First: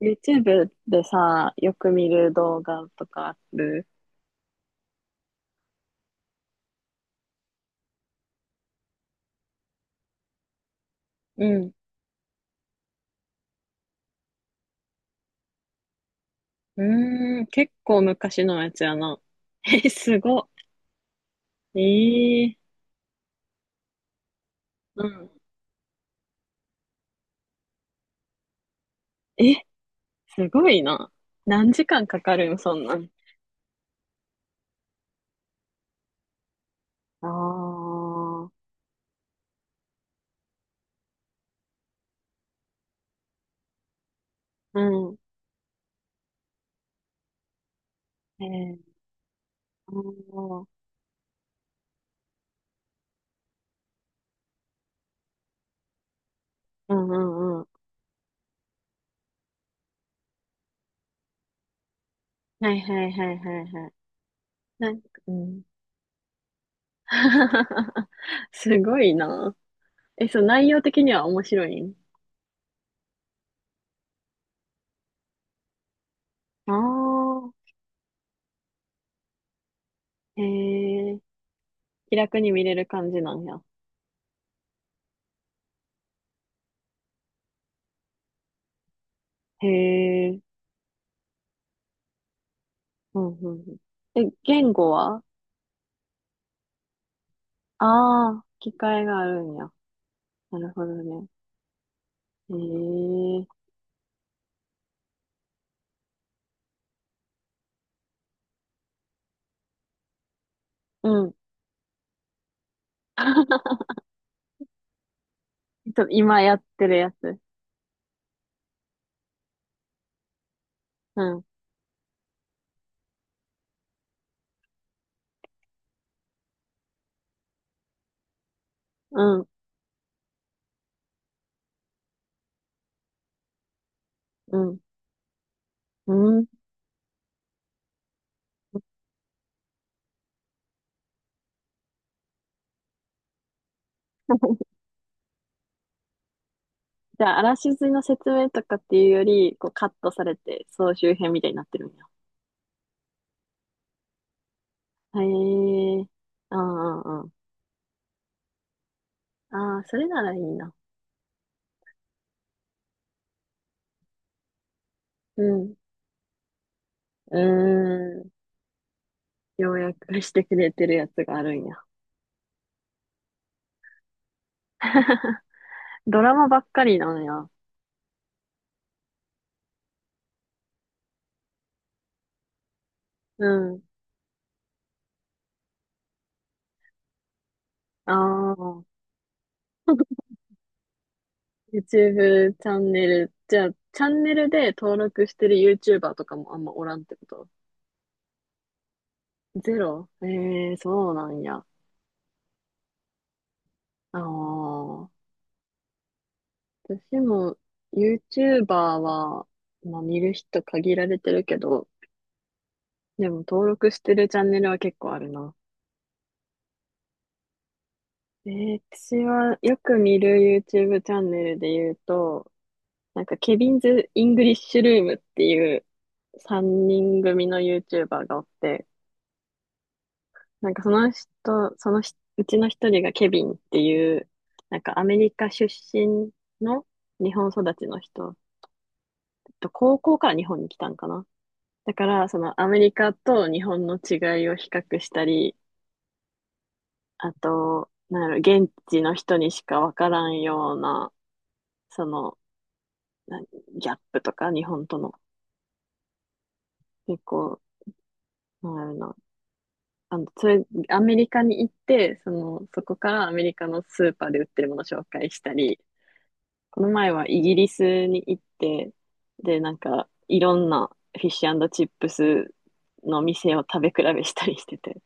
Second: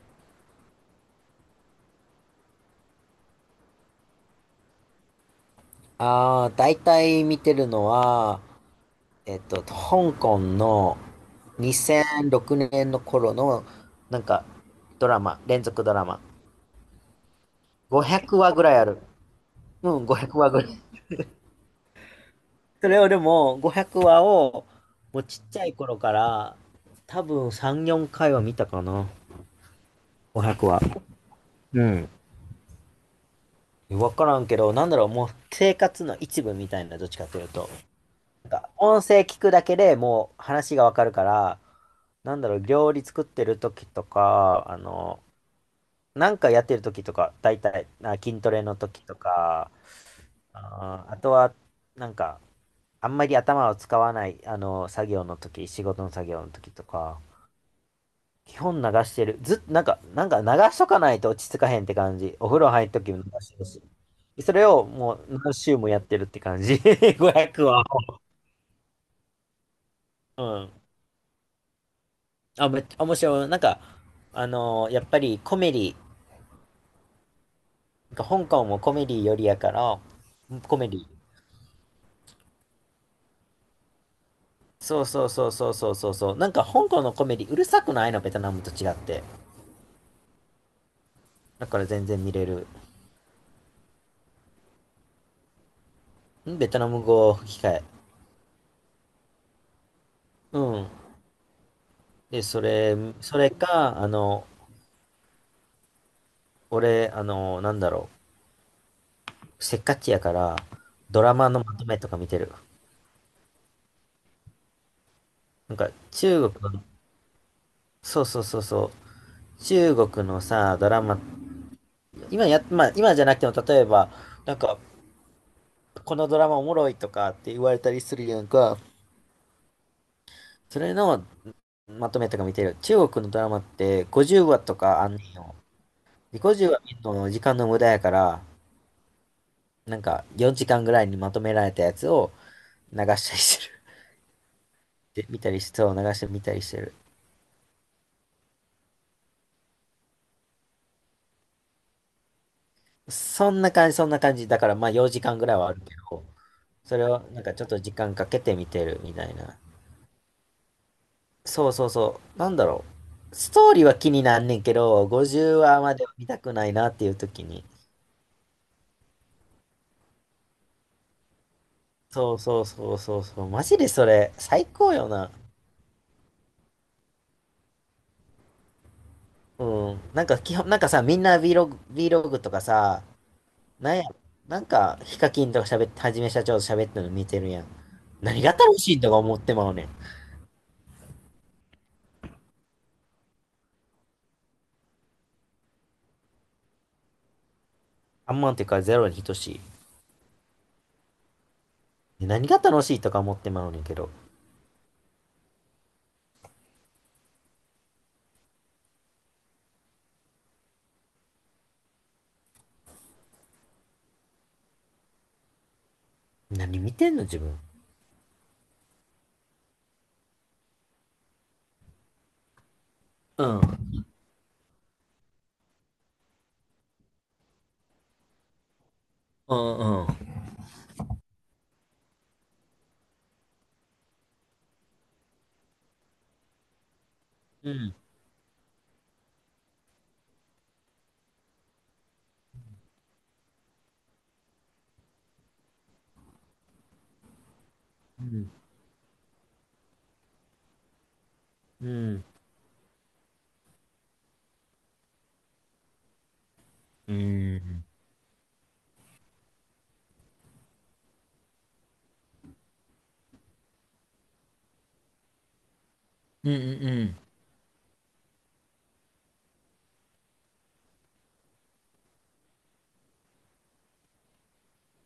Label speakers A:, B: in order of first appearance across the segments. A: YouTube でさ、よく見る動画とかある？
B: ああ、大体見てるのは、香港の
A: うん。
B: 2006年の頃の、なんか、ドラマ、連続ドラマ。
A: うーん。結構
B: 500
A: 昔
B: 話
A: の
B: ぐ
A: や
B: らい
A: つ
B: あ
A: や
B: る。
A: な。え、
B: うん、
A: す
B: 500
A: ご。
B: 話ぐらい。
A: ええ。
B: それをでも、500話を、
A: う
B: もう
A: ん。
B: ちっちゃい頃から、多分3、4回は見たかな。
A: え、す
B: 500
A: ご
B: 話。
A: いな。何
B: う
A: 時間
B: ん。
A: かかるん、そんなん。
B: わからんけど、なんだろう、もう生活の一部みたいな、どっち
A: あ
B: かというと。な
A: あ。
B: んか音声聞くだけでもう話がわかるから、なんだろう、料理作ってる時とか、
A: うん。
B: なんかやってる時とか、大体、あ、筋
A: え
B: トレの
A: ー、
B: 時とか、
A: あー、
B: あとは、なんか、あんまり頭を使わない、作業の時、仕事の作業の時と
A: うんう
B: か、
A: んうん。
B: 基本流してる。ずっと、なんか、流しとかないと落ち着かへんって感じ。お風
A: は
B: 呂
A: い
B: 入る
A: はい
B: 時も流
A: はい
B: して
A: は
B: る
A: い
B: し。
A: はい。
B: それを
A: なんか、
B: も
A: う
B: う何
A: ん。
B: 週もやってるって感じ。500は。
A: すごいな。え、そう、
B: う
A: 内容
B: ん。
A: 的には面白いん？
B: あ、めっちゃ面白い。なんか、やっぱりコメディ、
A: ああ
B: なんか香港もコメディよりやから、
A: ー、
B: コメディ。
A: ー気楽に見れる感じなんや。
B: そうそうそうそうそうそうそう。なんか香港のコメディうるさくないの、ベトナムと違って。
A: へえ。
B: だから全然見れる。
A: うんうんうん。え、言語は？
B: ベトナム語吹き替え。
A: ああー、機会があるんや。
B: う
A: なるほ
B: ん。
A: どね。
B: で、
A: へ
B: そ
A: え。
B: れか、俺、なんだろう。せっかちやから、ド
A: うん。ち
B: ラマのまとめとか見てる。なん
A: ょ
B: か、
A: っと今
B: 中
A: やっ
B: 国の、
A: てるやつ。
B: そうそうそうそう。中国のさ、ドラマ、
A: うん。
B: 今や、まあ、今じゃなくても、例えば、なんか、このドラマおもろいとかって言われたりするやんか。
A: うん。
B: それのまとめとか見てる。中国のドラマって50
A: う
B: 話と
A: ん。
B: かあんねんよ。
A: う
B: で、
A: ん。
B: 50話見るの時間の無駄やから、なんか4時間ぐらいにまとめられたやつを流したりしてる。で、見たりして、そう流して見たりしてる。
A: じゃあ、あらしずの説明とかっていうより、こうカットされて、総集編みたいになってるんや。
B: そんな感じ、そんな感じ。だからまあ
A: へ
B: 4時間ぐらいはあるけ
A: え。
B: ど、
A: あ
B: それ
A: あ、あ
B: を
A: あ。
B: なんかちょっと時間かけて見てるみたいな。
A: ああ、それならいいな。
B: そうそうそう。なんだろう。ストーリーは気になんねんけど、
A: う
B: 50
A: ん。
B: 話までは見たくないなっていう
A: う
B: 時に
A: ーん。要約してくれてるやつがあるんや。
B: そうそうそうそうそう。マジでそれ、最高よな。
A: ドラマばっかりなんや。
B: うん。なんか基本、なんかさ、みんな Vlog とかさ、
A: うん。
B: なんや、なんか、ヒカキンとか喋って、はじめ社長と喋ってるの見てるやん。
A: あ
B: 何が楽し
A: あ。
B: いとか思ってまうねん。
A: YouTube チャンネル。じゃあ、チャンネルで登録してる YouTuber とかもあんまおらんってこと？
B: あんまんっていうかゼロに等しい。
A: ゼロ、ええー、そうなんや。あ
B: ね何が楽しいとか思ってまうねんけど。
A: あ。私も YouTuber は、まあ見る人限られてるけど、でも登録してるチャンネルは結構あるな。
B: 何見てんの自分。
A: 私はよく見る YouTube チャンネルで言うと、なんか、
B: う
A: ケビン
B: ん。
A: ズ・イングリッシュルームっていう3人組の YouTuber がおって、
B: うんうん。
A: なんかその人、そのうちの一人がケビンっていう、なんかアメリカ出身の日本
B: う
A: 育ち
B: ん。
A: の人、高校から日本に来たんかな。だから、そのアメリカと日本の違いを比較したり、あと、なん
B: う
A: や
B: ん。
A: ろ、現地の人にしかわからんような、
B: う
A: そ
B: ん。
A: の、なギャップとか、日本との、
B: うん。
A: 結
B: う
A: 構、
B: ん
A: なんやろな、あの、それ、アメリカに行って、その、そこからアメリカのスーパーで売ってるものを紹介したり、
B: うんう
A: この前
B: ん。
A: はイギリスに行って、で、なんか、いろんなフィッシュチップスの店を食べ比べしたりしてて、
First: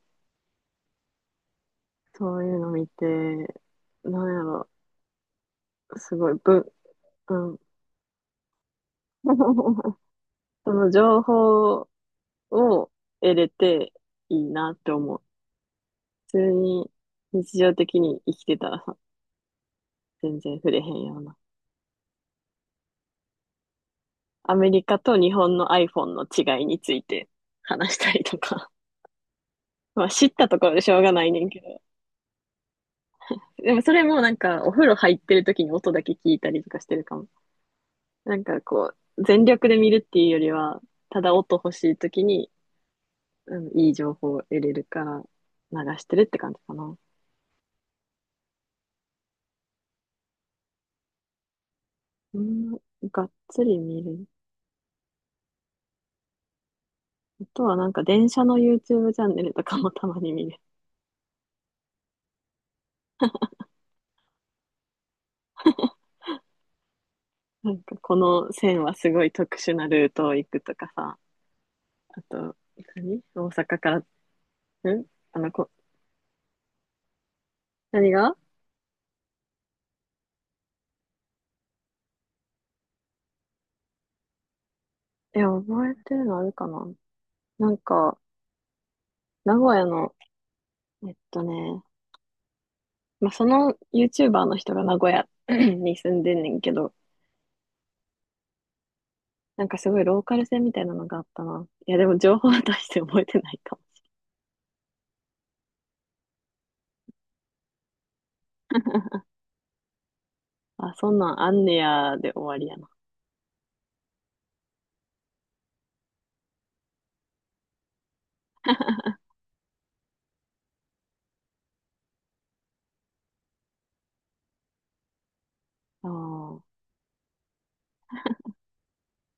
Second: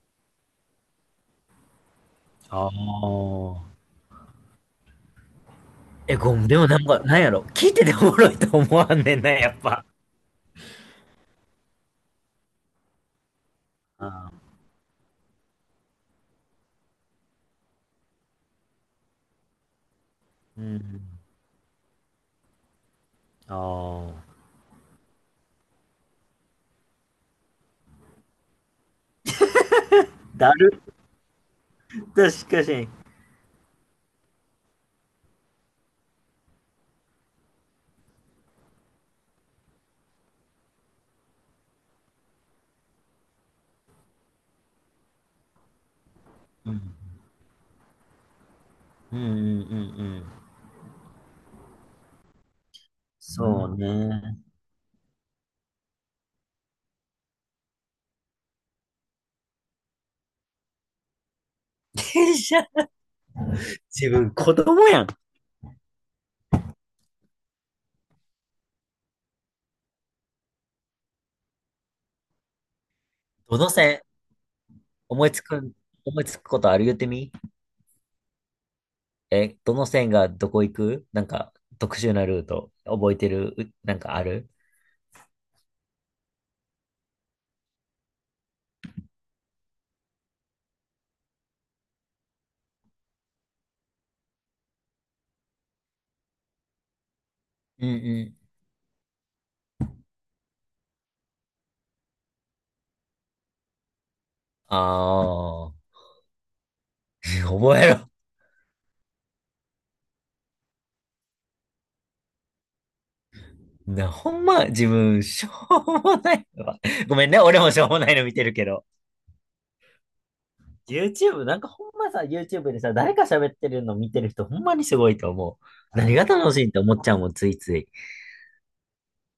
A: そういう
B: あ
A: の見て、
B: あ。
A: なんやろ、す
B: え、
A: ごい、
B: ごめん、でもなんか、なんや
A: う
B: ろ。
A: ん。
B: 聞いてておもろいと思わんねんな、やっぱ。
A: その情報を得れて
B: あ
A: いい
B: あ、
A: なって思う。普通に日常的に生きてたらさ、全然
B: う
A: 触れへん
B: ん。
A: ような。
B: ああ。
A: アメリカと日本の iPhone の違いについて話したりとか。まあ知った
B: だ
A: ところで
B: る
A: しょうがないねんけど。
B: っとしかし、
A: でもそれもなんかお風呂入ってる時に音だけ聞いたりとかしてるかも。なんかこう、全力で見るっていうよりは、ただ音欲しい時に、うん、いい情報を得れるから流してるって感じ
B: う
A: か
B: ん。
A: な。
B: うんうんうんうん。
A: うん、がっつ
B: そう
A: り見る。
B: ね。
A: あとはなんか電車の YouTube チャンネルとかもたまに見る。
B: 電車、自分子供やん。
A: なんかこの線はすごい特殊なルートを行くとかさ。あと、何、大
B: どの
A: 阪から、
B: 線
A: ん、
B: 思い
A: あ
B: つ
A: の、こ、
B: く、思いつくことある言ってみ
A: 何が、
B: え、どの線がどこ行くなんか特殊なルート覚えてるなんかある
A: いや、覚えてるのあるかな。なんか、名古屋の、えっとね、まあ、その YouTuber の人が名古屋 に住んでんねんけど、
B: うんうん。
A: なんかすごいローカル線みたいなのがあったな。いや、でも情報は大して覚えてないかも。
B: ああ、覚えろ。
A: あ、そんなんあんねやで終わりやな。
B: な、ほんま、自分、しょうもないわ。ごめんね、俺もしょうもないの見てるけど。YouTube、なんかほんまさ、YouTube でさ、誰か喋ってるの見てる人ほんまにすごいと思う。
A: あ
B: 何が楽しいって
A: あ。
B: 思っちゃうもん、ついつい。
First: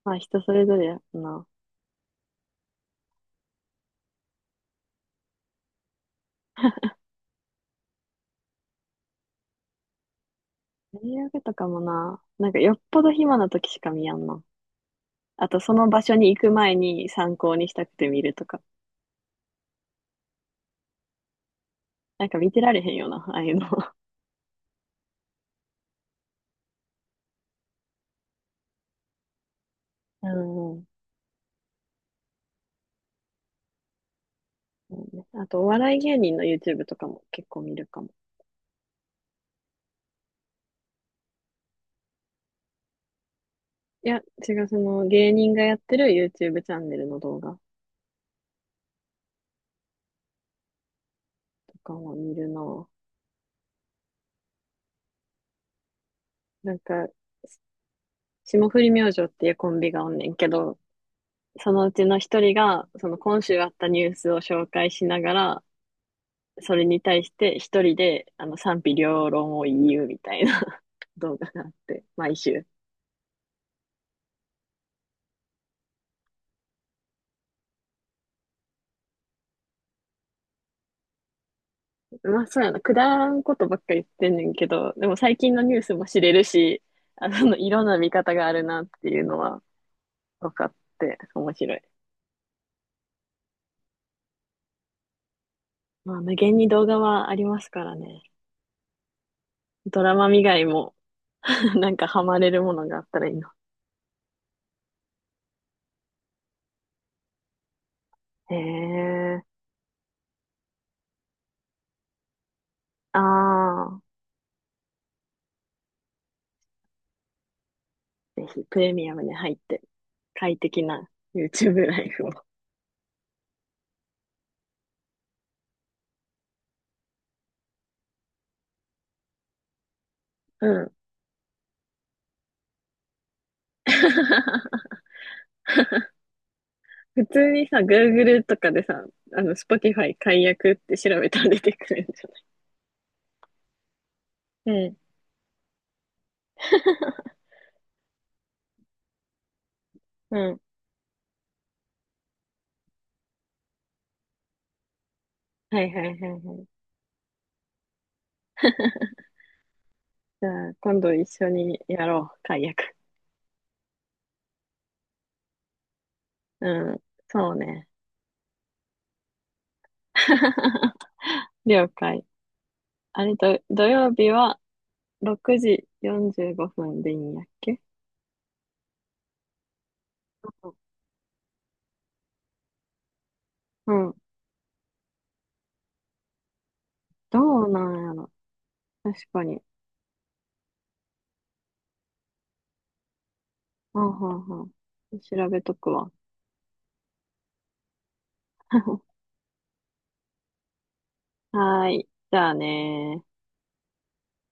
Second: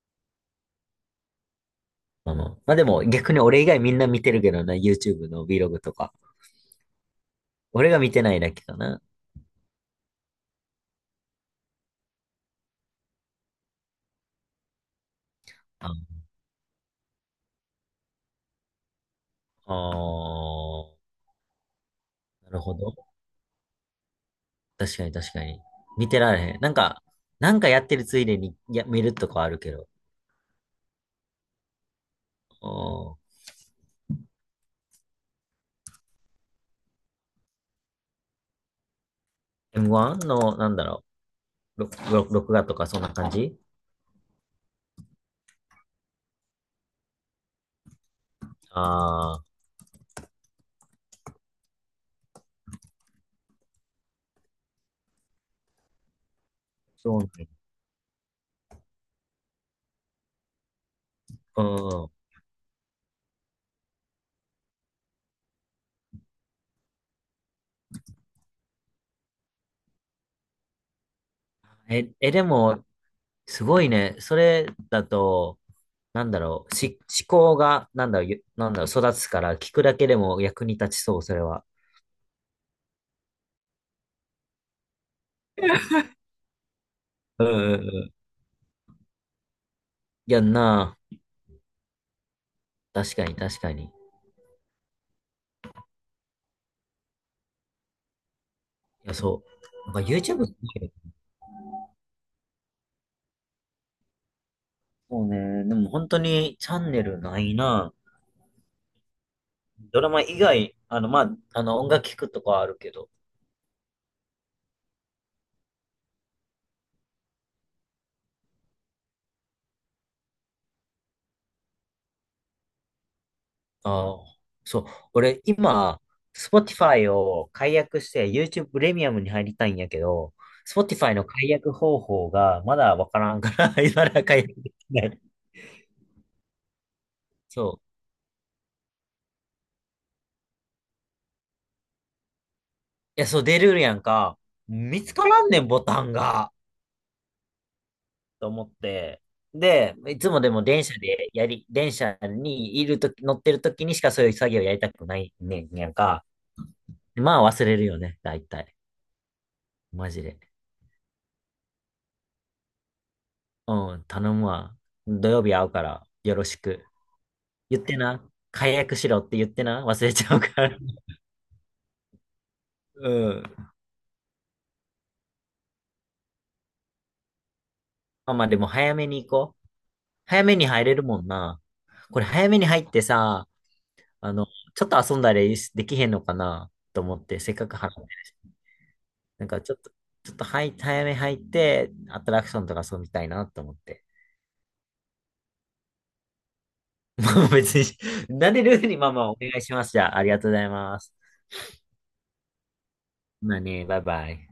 A: まあ人それぞれやな。
B: うん。まあでも逆に俺以外みんな見てるけどな、YouTube の Vlog とか。俺が見てないだけかな。
A: 大げとかもな、なんかよっぽど暇な時しか見やんな。あとその場
B: あ
A: 所に行く前に参考にしたくて見るとか。
B: あー、
A: なんか見
B: な
A: て
B: る
A: ら
B: ほ
A: れへ
B: ど。
A: んよな、ああいうの。
B: 確かに確かに。見てられへん。なんか、やってるついでに見るとかあるけど。
A: うん。
B: う
A: そうね、あと、お笑い芸人の YouTube とかも結構見るかも。
B: M1 の、なんだろう、録画とかそんな感じ。
A: いや、違う、その芸人がやってる YouTube チャンネルの動画
B: ああー、
A: とかも見るな。なんか、
B: そうね。
A: 霜降り明星っていうコンビがおんねんけど、
B: う
A: そのうち
B: ん。
A: の一人が、その今週あったニュースを紹介しながら、それに対して一人で、あの、賛否両論を言うみたいな 動画があって、
B: え、え、
A: 毎
B: で
A: 週。
B: も、すごいね。それだと、なんだろう、思考が、なんだろう、なんだろう、育つから、聞くだけでも役に立ちそう、それは。
A: まあ、そうやな。くだらんことばっかり言ってんねんけど、でも最近のニュースも知れるし、あ
B: う
A: の、い
B: んうん
A: ろんな
B: う
A: 見
B: ん。
A: 方があるなっていうのは、
B: いや
A: 分
B: ん
A: かっ
B: な
A: て、面白い。
B: あ。確かに、確かに。い
A: まあ、無限に動画はありますからね。
B: や、そう。な
A: ド
B: んか
A: ラマ以
B: YouTube っ
A: 外
B: て
A: も
B: る、
A: なんかハマれるものがあったらいいな。
B: そうね。でも本当にチャンネルないな。
A: へえ。
B: ドラマ以外、まあ、音楽聞くとかはあるけど、
A: ああ、ぜひプレミアムに入って、快適な YouTube ライフを。
B: ああ、そう。俺、今、Spotify を解約して YouTube プレミアムに入りたいんやけど、
A: うん。
B: Spotify の解約方法がまだわからんから、今だ解約でき ない。
A: 普通に
B: そ
A: さ、
B: う。
A: Google とかでさ、あの、Spotify 解約って調べたら出てくるんじ
B: いや、そう、出るやんか。
A: ゃない？
B: 見つからんねん、ボタンが。と思って。で、いつ
A: う
B: も
A: ん、
B: で
A: うん。
B: も電車でやり、電車にいるとき、乗ってるときにしかそういう作業やりたくないねん
A: は
B: や
A: い
B: ん
A: はい
B: か。
A: はいはい。
B: まあ忘れるよね、大体。マジで。
A: じゃあ、今度一緒にやろう、解約。
B: うん、頼むわ。土曜日会うから、よろしく。
A: うん、そう
B: 言っ
A: ね。
B: てな。解約しろって言ってな。忘れちゃうから。
A: 了解。
B: う
A: あれ
B: ん。
A: と、土曜日は6時45分でいいんやっけ？
B: まあまあでも早めに行こう。早めに入れるもんな。これ早めに入ってさ、
A: うん。
B: あの、ちょっと遊んだりできへんのかなと思って、
A: ど
B: せっか
A: う
B: く払
A: な
B: っ
A: ん
B: て。
A: やろ。確か
B: なん
A: に。
B: かちょっと、ちょっと早め入って、アトラクションとか遊びたいなと思っ
A: う
B: て。
A: んうんうん。調べとくわ。
B: まあ別に、慣れるようにまあ まあお願いします。じゃあ、ありがとうございます。
A: はーい。じゃあねー。
B: まあね、バイバイ。